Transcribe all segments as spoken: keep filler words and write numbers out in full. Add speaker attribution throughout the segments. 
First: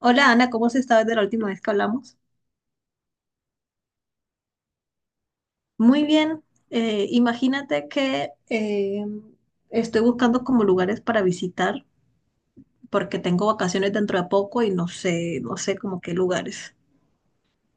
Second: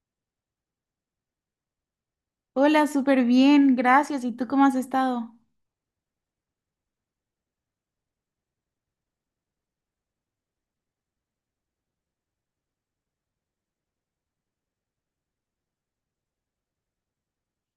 Speaker 1: Hola Ana, ¿cómo has estado desde la última vez que hablamos?
Speaker 2: Hola, súper bien, gracias. ¿Y tú cómo has estado?
Speaker 1: Muy bien. Eh, imagínate que eh, estoy buscando como lugares para visitar porque tengo vacaciones dentro de poco y no sé, no sé como qué lugares.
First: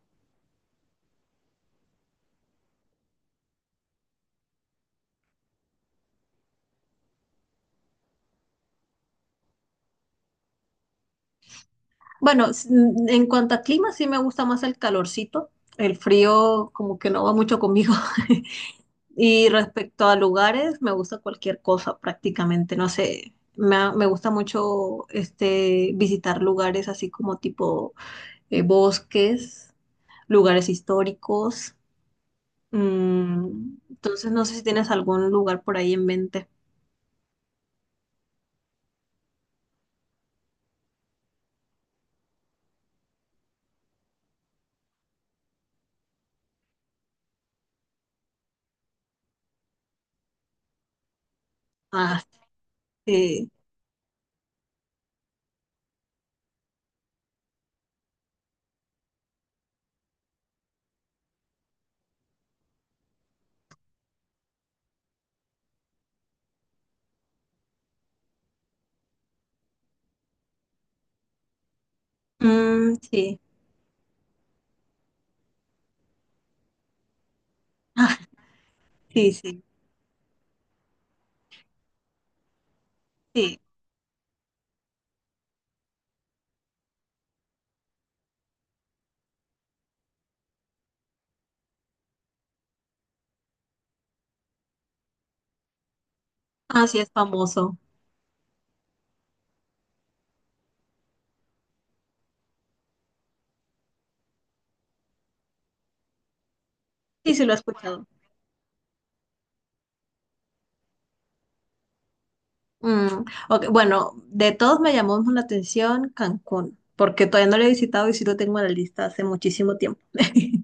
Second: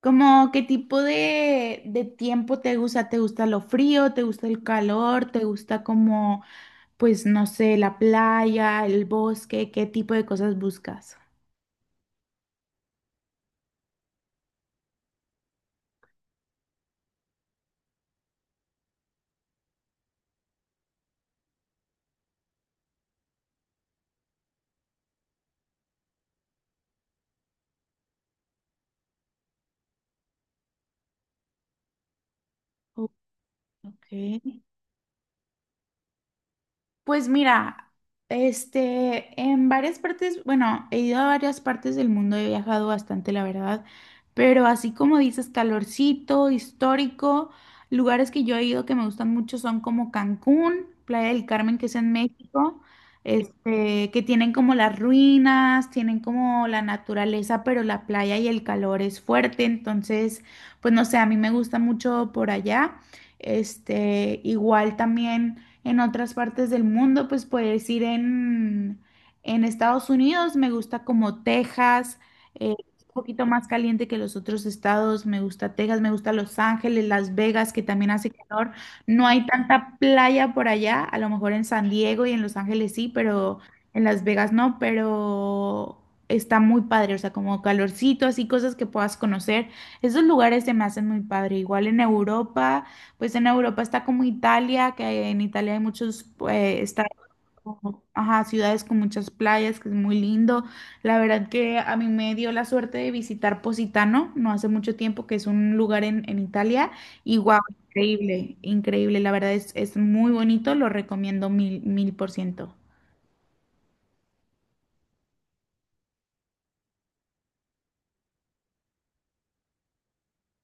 Speaker 2: ¿Cómo qué tipo de, de tiempo te gusta? ¿Te gusta lo frío? ¿Te gusta el calor? ¿Te gusta como, pues, no sé, la playa, el bosque? ¿Qué tipo de cosas buscas?
Speaker 1: Bueno, s- mm, en cuanto a clima, sí me gusta más el calorcito. El frío como que no va mucho conmigo. Y respecto a lugares, me gusta cualquier cosa prácticamente. No sé, me, ha- me gusta mucho este, visitar lugares así como tipo eh, bosques. Lugares históricos.
Speaker 2: Oh,
Speaker 1: Mm,
Speaker 2: ok.
Speaker 1: entonces, no sé si tienes algún lugar por ahí en mente.
Speaker 2: Pues mira, este, en varias partes, bueno, he ido a varias partes del mundo, he viajado bastante, la verdad, pero así como dices, calorcito, histórico, lugares que yo he ido que me gustan mucho son como Cancún, Playa del Carmen, que es en
Speaker 1: Ah,
Speaker 2: México,
Speaker 1: sí.
Speaker 2: este, que tienen como las ruinas, tienen como la naturaleza, pero la playa y el calor es fuerte, entonces, pues no sé, a mí me gusta mucho por allá, este, igual también en otras partes del mundo, pues puedes ir en, en Estados Unidos, me gusta como Texas, eh,
Speaker 1: Mm,
Speaker 2: un
Speaker 1: sí.
Speaker 2: poquito más caliente que los otros estados, me gusta Texas, me gusta Los Ángeles, Las Vegas, que también
Speaker 1: Ah,
Speaker 2: hace calor, no
Speaker 1: sí,
Speaker 2: hay
Speaker 1: sí,
Speaker 2: tanta playa por allá, a lo mejor en San Diego y en Los Ángeles sí,
Speaker 1: sí.
Speaker 2: pero en Las Vegas no, pero... Está muy padre, o sea, como calorcito, así cosas que puedas conocer. Esos lugares se me hacen muy padre. Igual en Europa, pues en Europa está como Italia, que en Italia hay muchos pues,
Speaker 1: Ah, sí, es
Speaker 2: estados,
Speaker 1: famoso.
Speaker 2: como- ajá, ciudades con muchas playas, que es muy lindo. La verdad que a mí me dio la suerte de visitar Positano no hace mucho tiempo, que es un lugar en, en Italia,
Speaker 1: Sí,
Speaker 2: y
Speaker 1: sí, lo he
Speaker 2: wow,
Speaker 1: escuchado.
Speaker 2: increíble, increíble. La verdad es, es muy bonito, lo recomiendo mil, mil por ciento.
Speaker 1: Mm, ok. Bueno, de todos me llamó la atención Cancún, porque todavía no lo he visitado y sí lo tengo en la lista hace muchísimo tiempo.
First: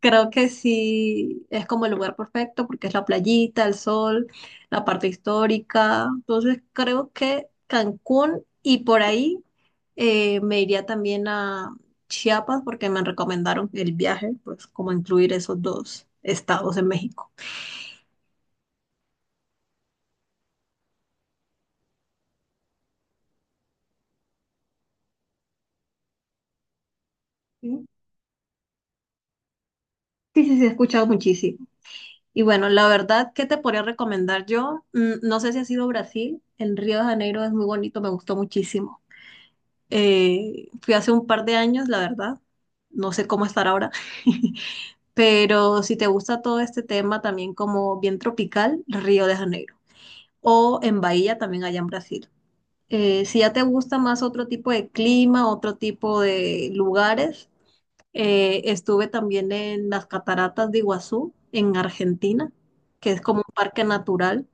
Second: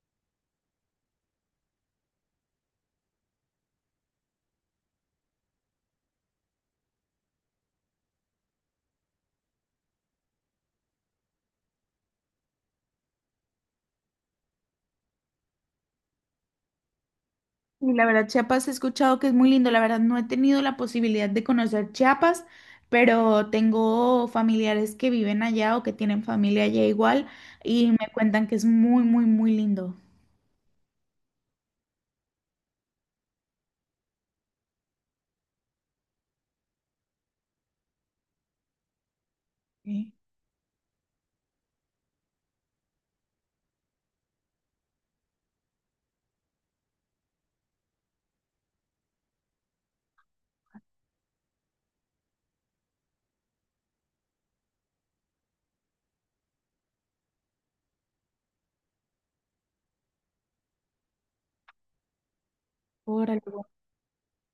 Speaker 1: Creo que sí es como el lugar perfecto porque es la playita, el sol, la parte histórica. Entonces creo que Cancún y por ahí eh, me iría también a Chiapas porque me recomendaron el viaje, pues como incluir esos dos estados en México.
Speaker 2: Y la verdad, Chiapas he escuchado que es muy lindo. La verdad, no he tenido la posibilidad de conocer Chiapas, pero tengo familiares que viven allá o que tienen familia allá igual
Speaker 1: Sí,
Speaker 2: y me cuentan que es muy, muy, muy lindo.
Speaker 1: sí, sí, he escuchado muchísimo. Y bueno, la verdad, ¿qué te podría recomendar yo? Mm. No sé si has ido a Brasil, en Río de Janeiro es muy bonito, me gustó muchísimo.
Speaker 2: Sí.
Speaker 1: Eh, fui hace un par de años, la verdad, no sé cómo estar ahora, pero si te gusta todo este tema también como bien tropical, Río de Janeiro. O en Bahía también allá en Brasil. Eh, si ya te gusta más otro tipo de clima, otro tipo de lugares, eh, estuve también en las cataratas de Iguazú, en Argentina, que es como
Speaker 2: Órale.
Speaker 1: un parque natural,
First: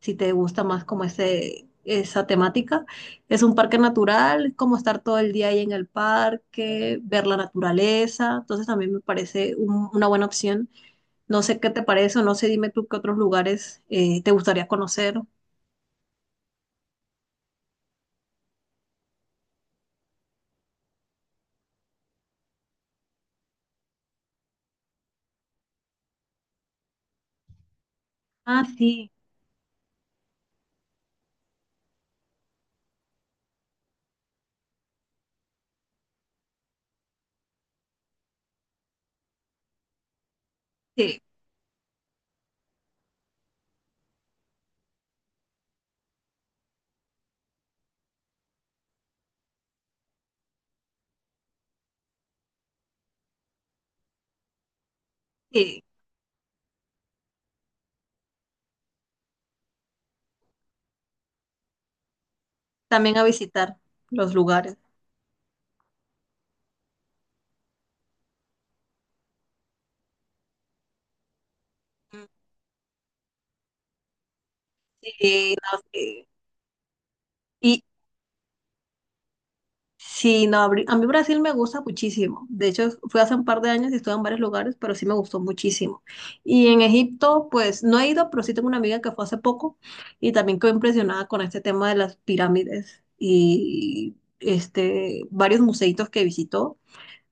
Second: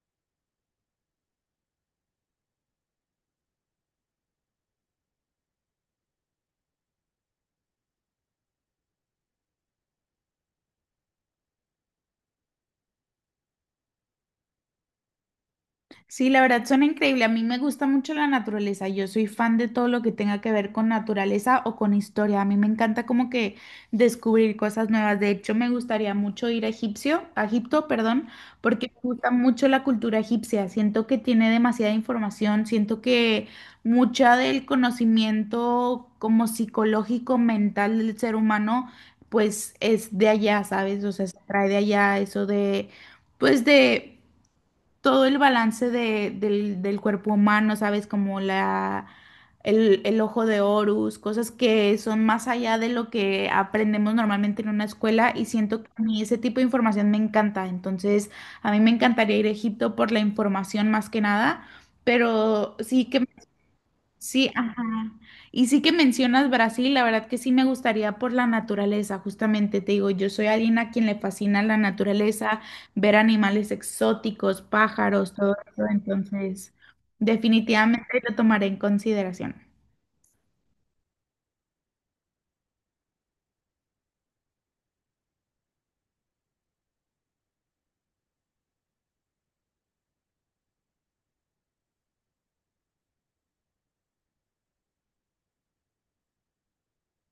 Speaker 1: si te gusta más como ese, esa temática. Es un parque natural, es como estar todo el día ahí en el parque, ver la naturaleza. Entonces también me parece un- una buena opción. No sé qué te parece o no sé, dime tú qué otros lugares eh, te gustaría conocer.
Speaker 2: Sí, la verdad suena increíble. A mí me gusta mucho la naturaleza. Yo soy fan de todo lo que tenga que ver con naturaleza o con historia. A mí me encanta como que descubrir cosas nuevas. De hecho, me gustaría mucho ir a Egipcio, a Egipto, perdón,
Speaker 1: Ah,
Speaker 2: porque me
Speaker 1: sí,
Speaker 2: gusta mucho la cultura egipcia. Siento que tiene demasiada información. Siento que mucha del conocimiento como psicológico, mental del ser humano, pues es de allá, ¿sabes? O
Speaker 1: sí,
Speaker 2: sea, se trae de allá eso de, pues de todo el balance de- del, del cuerpo humano, ¿sabes? Como la, el, el ojo de Horus, cosas que son más allá de lo que aprendemos normalmente en una escuela y
Speaker 1: sí.
Speaker 2: siento que a mí ese tipo de información me encanta. Entonces, a mí me encantaría ir a Egipto por la información más que nada, pero sí
Speaker 1: También a
Speaker 2: que
Speaker 1: visitar los
Speaker 2: sí,
Speaker 1: lugares.
Speaker 2: ajá. Y sí que mencionas Brasil, la verdad que sí me gustaría por la naturaleza, justamente te digo, yo soy alguien a quien le fascina la
Speaker 1: Mm.
Speaker 2: naturaleza, ver animales exóticos, pájaros,
Speaker 1: Sí,
Speaker 2: todo
Speaker 1: no,
Speaker 2: eso,
Speaker 1: sí.
Speaker 2: entonces
Speaker 1: Y,
Speaker 2: definitivamente lo tomaré en consideración.
Speaker 1: sí, no, abri- a mí Brasil me gusta muchísimo. De hecho, fui hace un par de años y estuve en varios lugares, pero sí me gustó muchísimo. Y en Egipto, pues no he ido, pero sí tengo una amiga que fue hace poco y también quedó impresionada con este tema de las pirámides y este, varios museitos que visitó,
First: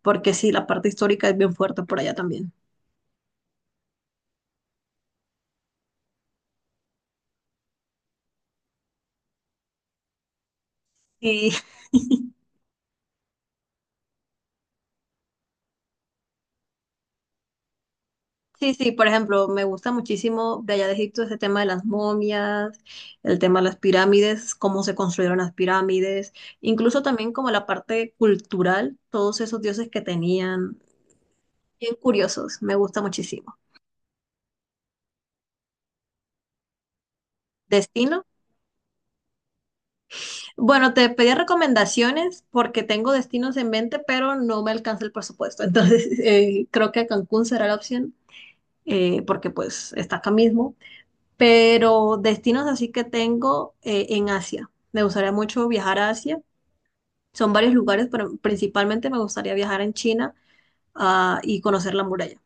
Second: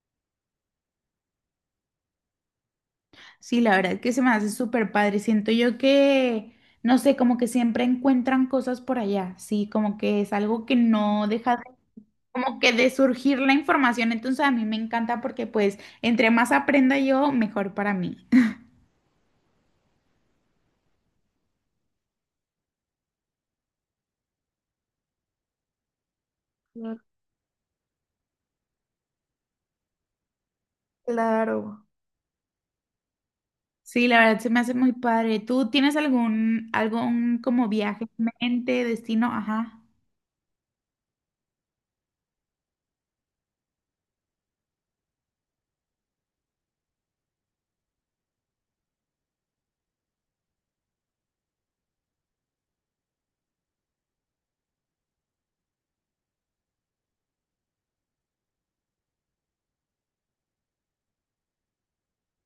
Speaker 1: porque sí, la parte histórica es bien fuerte por allá también.
Speaker 2: Sí, la verdad que se me hace súper padre, siento yo que, no sé, como que siempre encuentran cosas por allá, sí, como que es algo que no deja como que de surgir la información, entonces a mí me encanta porque pues entre más aprenda yo, mejor para mí.
Speaker 1: Sí, sí, por ejemplo, me gusta muchísimo de allá de Egipto ese tema de las momias, el tema de las pirámides, cómo se construyeron las pirámides,
Speaker 2: Claro.
Speaker 1: incluso también como la parte cultural, todos esos dioses que tenían,
Speaker 2: Claro.
Speaker 1: bien curiosos, me gusta muchísimo.
Speaker 2: Sí, la verdad se me hace muy padre. ¿Tú tienes algún, algún como viaje
Speaker 1: ¿Destino?
Speaker 2: en mente, destino? Ajá.
Speaker 1: Bueno, te pedí recomendaciones porque tengo destinos en mente, pero no me alcanza el presupuesto, entonces eh, creo que Cancún será la opción, eh, porque pues está acá mismo. Pero destinos así que tengo eh, en Asia. Me gustaría mucho viajar a Asia. Son varios lugares, pero principalmente me gustaría viajar en China, ah, y conocer la muralla.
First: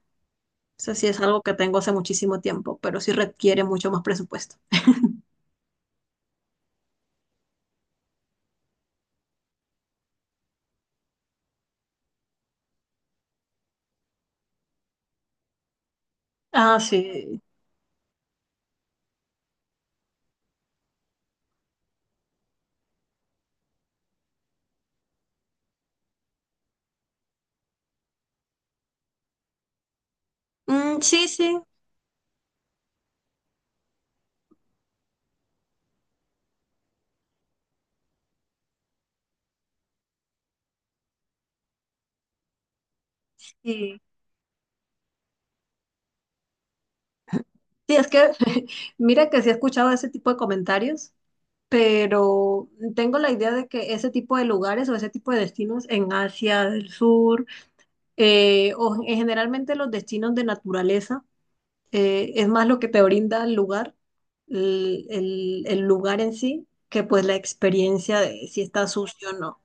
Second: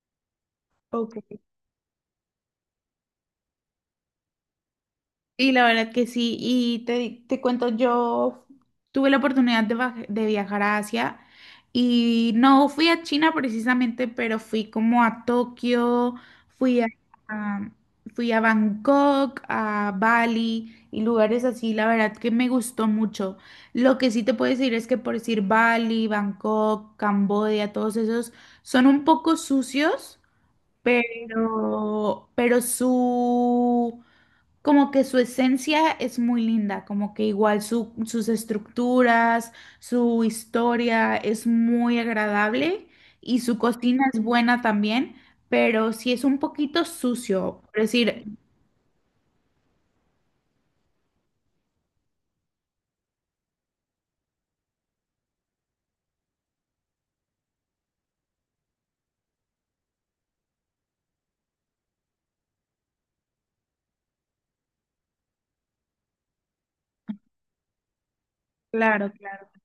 Speaker 1: Eso sí es algo
Speaker 2: Ok.
Speaker 1: que tengo hace muchísimo tiempo, pero sí requiere mucho más presupuesto.
Speaker 2: Y la verdad que sí, y te, te cuento, yo tuve la oportunidad de, baj- de viajar a Asia y no fui a China precisamente, pero fui como a Tokio,
Speaker 1: Ah,
Speaker 2: fui a,
Speaker 1: sí.
Speaker 2: a- fui a Bangkok, a Bali y lugares así, la verdad que me gustó mucho. Lo que sí te puedo decir es que por decir Bali, Bangkok, Camboya, todos esos son un poco sucios,
Speaker 1: Mm, sí, sí.
Speaker 2: pero, pero su... Como que su esencia es muy linda, como que igual su- sus estructuras, su historia es muy agradable y su
Speaker 1: Sí,
Speaker 2: cocina es buena también, pero sí es un poquito sucio. Por
Speaker 1: sí, es
Speaker 2: decir,
Speaker 1: que mira que sí he escuchado ese tipo de comentarios, pero tengo la idea de que ese tipo de lugares o ese tipo de destinos en Asia del Sur, eh, o en- generalmente los destinos de naturaleza, eh, es más lo que te brinda el lugar, el, el- el lugar en sí, que pues la experiencia de si está
Speaker 2: claro,
Speaker 1: sucio o
Speaker 2: claro.
Speaker 1: no.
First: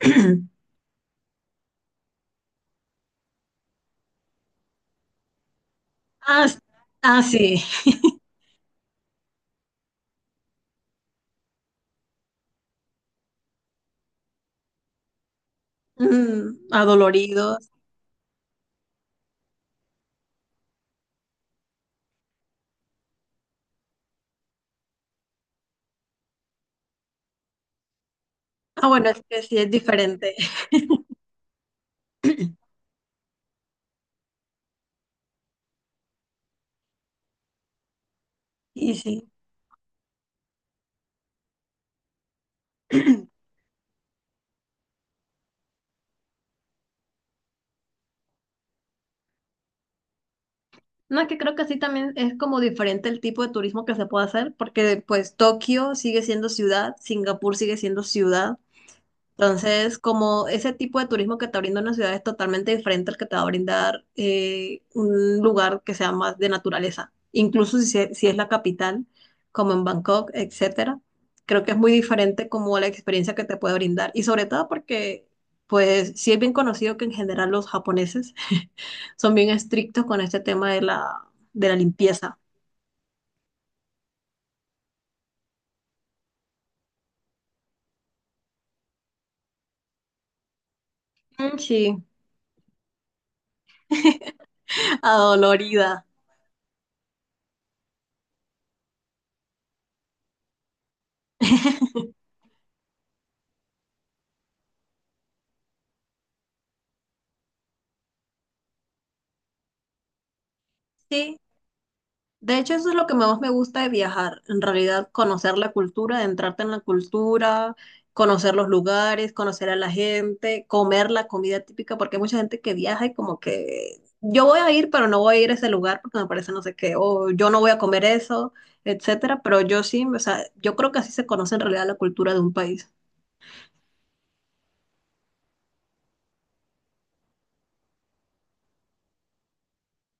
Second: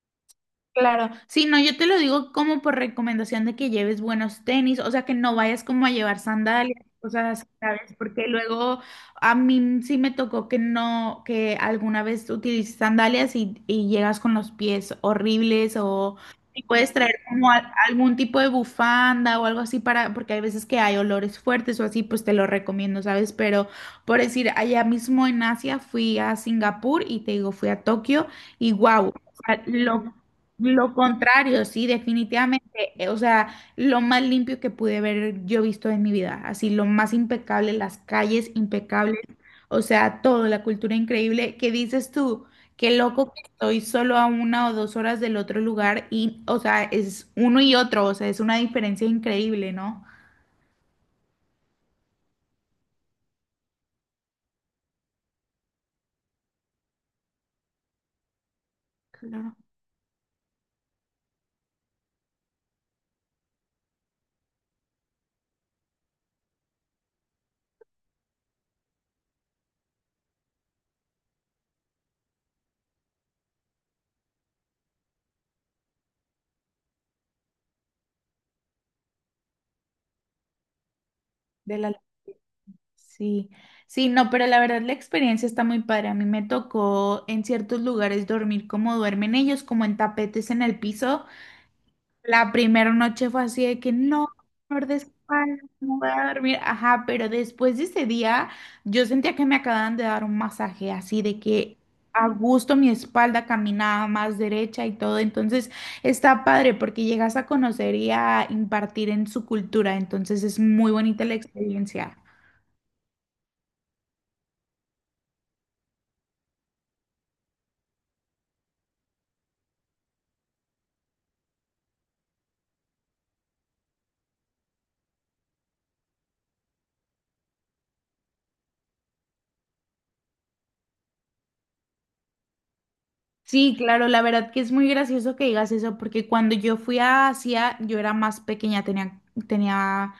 Speaker 2: Claro, sí, no, yo te lo digo como por recomendación de que lleves buenos tenis, o sea, que no vayas como a llevar
Speaker 1: Ah, s-
Speaker 2: sandalias,
Speaker 1: ah,
Speaker 2: cosas así,
Speaker 1: sí,
Speaker 2: ¿sabes? Porque luego a mí sí me tocó que no, que alguna vez utilices sandalias y, y llegas con los pies horribles o
Speaker 1: Mm,
Speaker 2: y puedes traer como
Speaker 1: adoloridos.
Speaker 2: a- algún tipo de bufanda o algo así para, porque hay veces que hay olores fuertes o así, pues te lo recomiendo, ¿sabes? Pero por decir, allá mismo en Asia fui a Singapur y te digo, fui a Tokio y
Speaker 1: Ah, bueno,
Speaker 2: wow.
Speaker 1: es que sí
Speaker 2: Sea,
Speaker 1: es
Speaker 2: lo
Speaker 1: diferente.
Speaker 2: lo contrario, sí, definitivamente. eh, O sea, lo más limpio que pude ver yo visto en mi vida. Así, lo más impecable, las calles
Speaker 1: Y
Speaker 2: impecables.
Speaker 1: sí.
Speaker 2: O sea, todo, la cultura increíble. ¿Qué dices tú? Qué loco que estoy solo a una o dos horas del otro lugar y, o sea, es uno y otro. O sea, es una diferencia increíble, ¿no?
Speaker 1: No, es que creo que sí también es como diferente el tipo de turismo que se puede hacer, porque pues Tokio sigue siendo ciudad, Singapur sigue siendo ciudad.
Speaker 2: Claro,
Speaker 1: Entonces, como ese tipo de turismo que te brinda una ciudad es totalmente diferente al que te va a brindar eh, un lugar que sea más de naturaleza, incluso si, se- si es la capital, como en Bangkok, etcétera. Creo que es muy diferente como la experiencia que te puede brindar y sobre todo porque, pues, sí es bien conocido que en general los japoneses son bien estrictos con este tema de la, de la
Speaker 2: de la...
Speaker 1: limpieza.
Speaker 2: Sí, sí, no, pero la verdad la experiencia está muy padre. A mí me tocó en ciertos lugares dormir como duermen ellos, como en tapetes en el piso.
Speaker 1: Mm, sí,
Speaker 2: La primera noche fue así de que no, dolor de espalda, no
Speaker 1: adolorida.
Speaker 2: voy a dormir. Ajá, pero después de ese día yo sentía que me acababan de dar un masaje, así de que a gusto mi espalda caminaba más derecha y todo. Entonces está padre porque llegas a conocer y a impartir en su cultura. Entonces es muy bonita la
Speaker 1: Sí,
Speaker 2: experiencia.
Speaker 1: de hecho, eso es lo que más me gusta de viajar, en realidad conocer la cultura, adentrarte en la cultura, conocer los lugares, conocer a la gente, comer la comida típica, porque hay mucha gente que viaja y como que yo voy a ir, pero no voy a ir a ese lugar porque me parece no sé qué, o yo no voy a comer eso, etcétera, pero yo sí, o sea, yo creo que así se conoce en realidad la cultura de un país.
Speaker 2: Sí, claro, la verdad que es muy gracioso que digas eso porque cuando yo fui a Asia yo era más pequeña, tenía, tenía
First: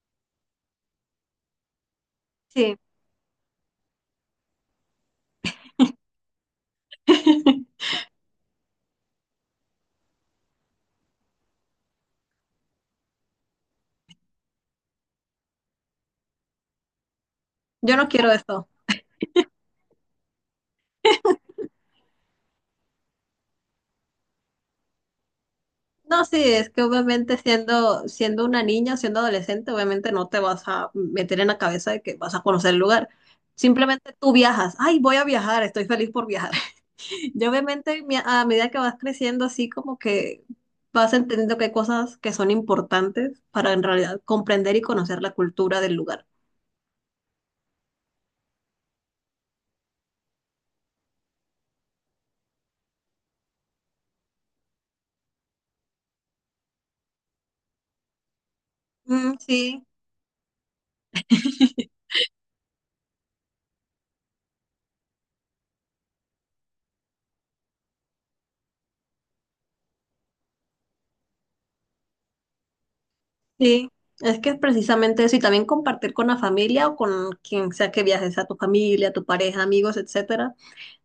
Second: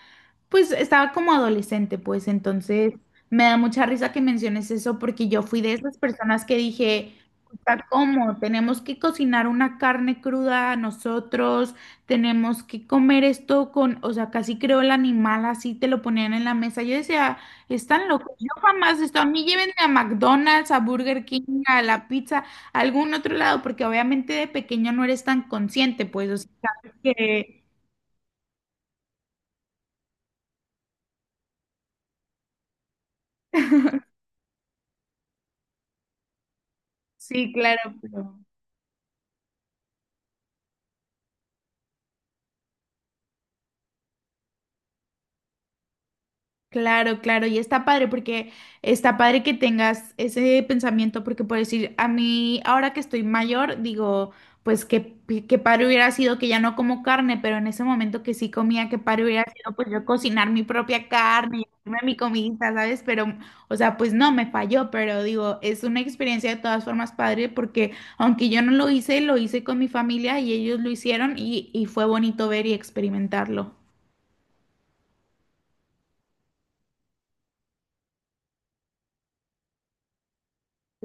Speaker 2: pues estaba como adolescente, pues
Speaker 1: Sí.
Speaker 2: entonces me da mucha risa que menciones eso porque yo fui de esas personas que dije, "Puta, ¿cómo? Tenemos que cocinar una carne cruda nosotros, tenemos que comer esto con, o sea, casi creo el animal así te lo ponían en la mesa. Yo decía,
Speaker 1: Yo no
Speaker 2: están
Speaker 1: quiero
Speaker 2: locos, yo
Speaker 1: eso.
Speaker 2: jamás esto, a mí llévenme a McDonald's, a Burger King, a la pizza, a algún otro lado, porque obviamente de pequeño no eres tan consciente,
Speaker 1: No,
Speaker 2: pues, o
Speaker 1: sí,
Speaker 2: sea,
Speaker 1: es que
Speaker 2: sabes
Speaker 1: obviamente
Speaker 2: que
Speaker 1: siendo, siendo una niña siendo adolescente, obviamente no te vas a meter en la cabeza de que vas a conocer el lugar. Simplemente tú viajas. Ay, voy a viajar, estoy feliz por viajar. Y
Speaker 2: sí, claro,
Speaker 1: obviamente mi-
Speaker 2: pero...
Speaker 1: a medida que vas creciendo, así como que vas entendiendo que hay cosas que son importantes para en realidad comprender y conocer la cultura del lugar.
Speaker 2: Claro, claro, y está padre porque está padre que tengas ese pensamiento porque por decir, a mí ahora que estoy mayor, digo, pues que, que padre hubiera sido que ya no como carne, pero en ese momento que sí comía, que padre
Speaker 1: Mm,
Speaker 2: hubiera sido
Speaker 1: sí.
Speaker 2: pues yo cocinar mi propia carne y hacerme mi comida, ¿sabes? Pero, o sea, pues no, me falló, pero digo, es una experiencia de todas formas padre porque aunque yo no lo hice, lo hice con mi familia y ellos lo hicieron y, y fue bonito ver y experimentarlo.
Speaker 1: Sí, es que es precisamente eso, y también compartir con la familia o con quien sea que viajes, a tu familia, tu pareja, amigos, etcétera.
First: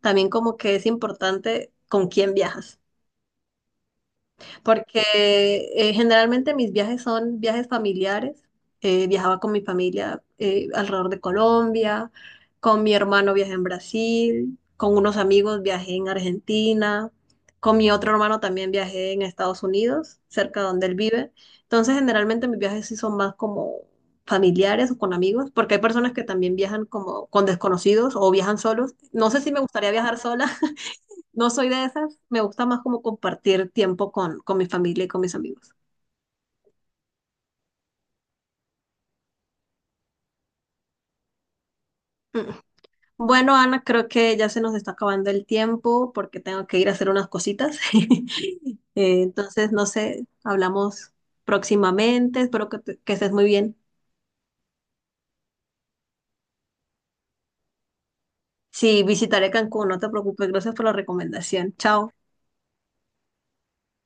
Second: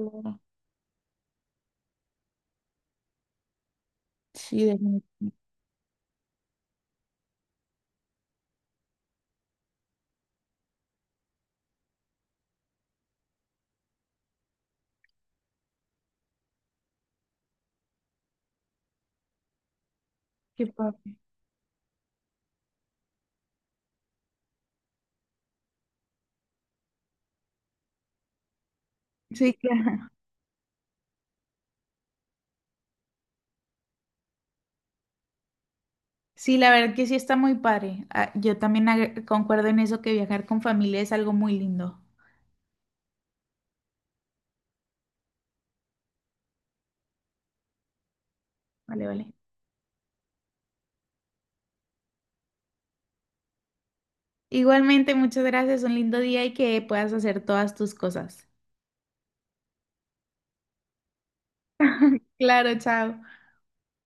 Speaker 1: También como que es importante con quién viajas
Speaker 2: Sí,
Speaker 1: porque
Speaker 2: definitivamente.
Speaker 1: eh, generalmente mis viajes son viajes familiares. Eh, viajaba con mi familia eh, alrededor de Colombia, con mi hermano viajé en Brasil, con unos amigos viajé en Argentina, con mi otro hermano también viajé en Estados Unidos, cerca de
Speaker 2: Qué
Speaker 1: donde él
Speaker 2: padre.
Speaker 1: vive. Entonces, generalmente mis viajes sí son más como familiares o con amigos, porque hay personas que también viajan como con desconocidos o viajan solos. No sé si
Speaker 2: Sí,
Speaker 1: me gustaría
Speaker 2: claro.
Speaker 1: viajar sola, no soy de esas, me gusta más como compartir tiempo con, con mi familia y con mis amigos.
Speaker 2: Sí, la verdad que sí está muy padre. Ah, yo también ag- concuerdo en eso que viajar con familia es algo muy lindo.
Speaker 1: Mm. Bueno, Ana, creo que ya se nos está acabando el tiempo porque tengo que ir a hacer unas cositas.
Speaker 2: Vale,
Speaker 1: Eh,
Speaker 2: vale.
Speaker 1: entonces, no sé, hablamos próximamente, espero que, te- que estés muy bien.
Speaker 2: Igualmente, muchas gracias. Un lindo día y que puedas hacer todas tus cosas.
Speaker 1: Sí, visitaré Cancún, no te preocupes, gracias por la recomendación. Chao.
Speaker 2: Claro, chao.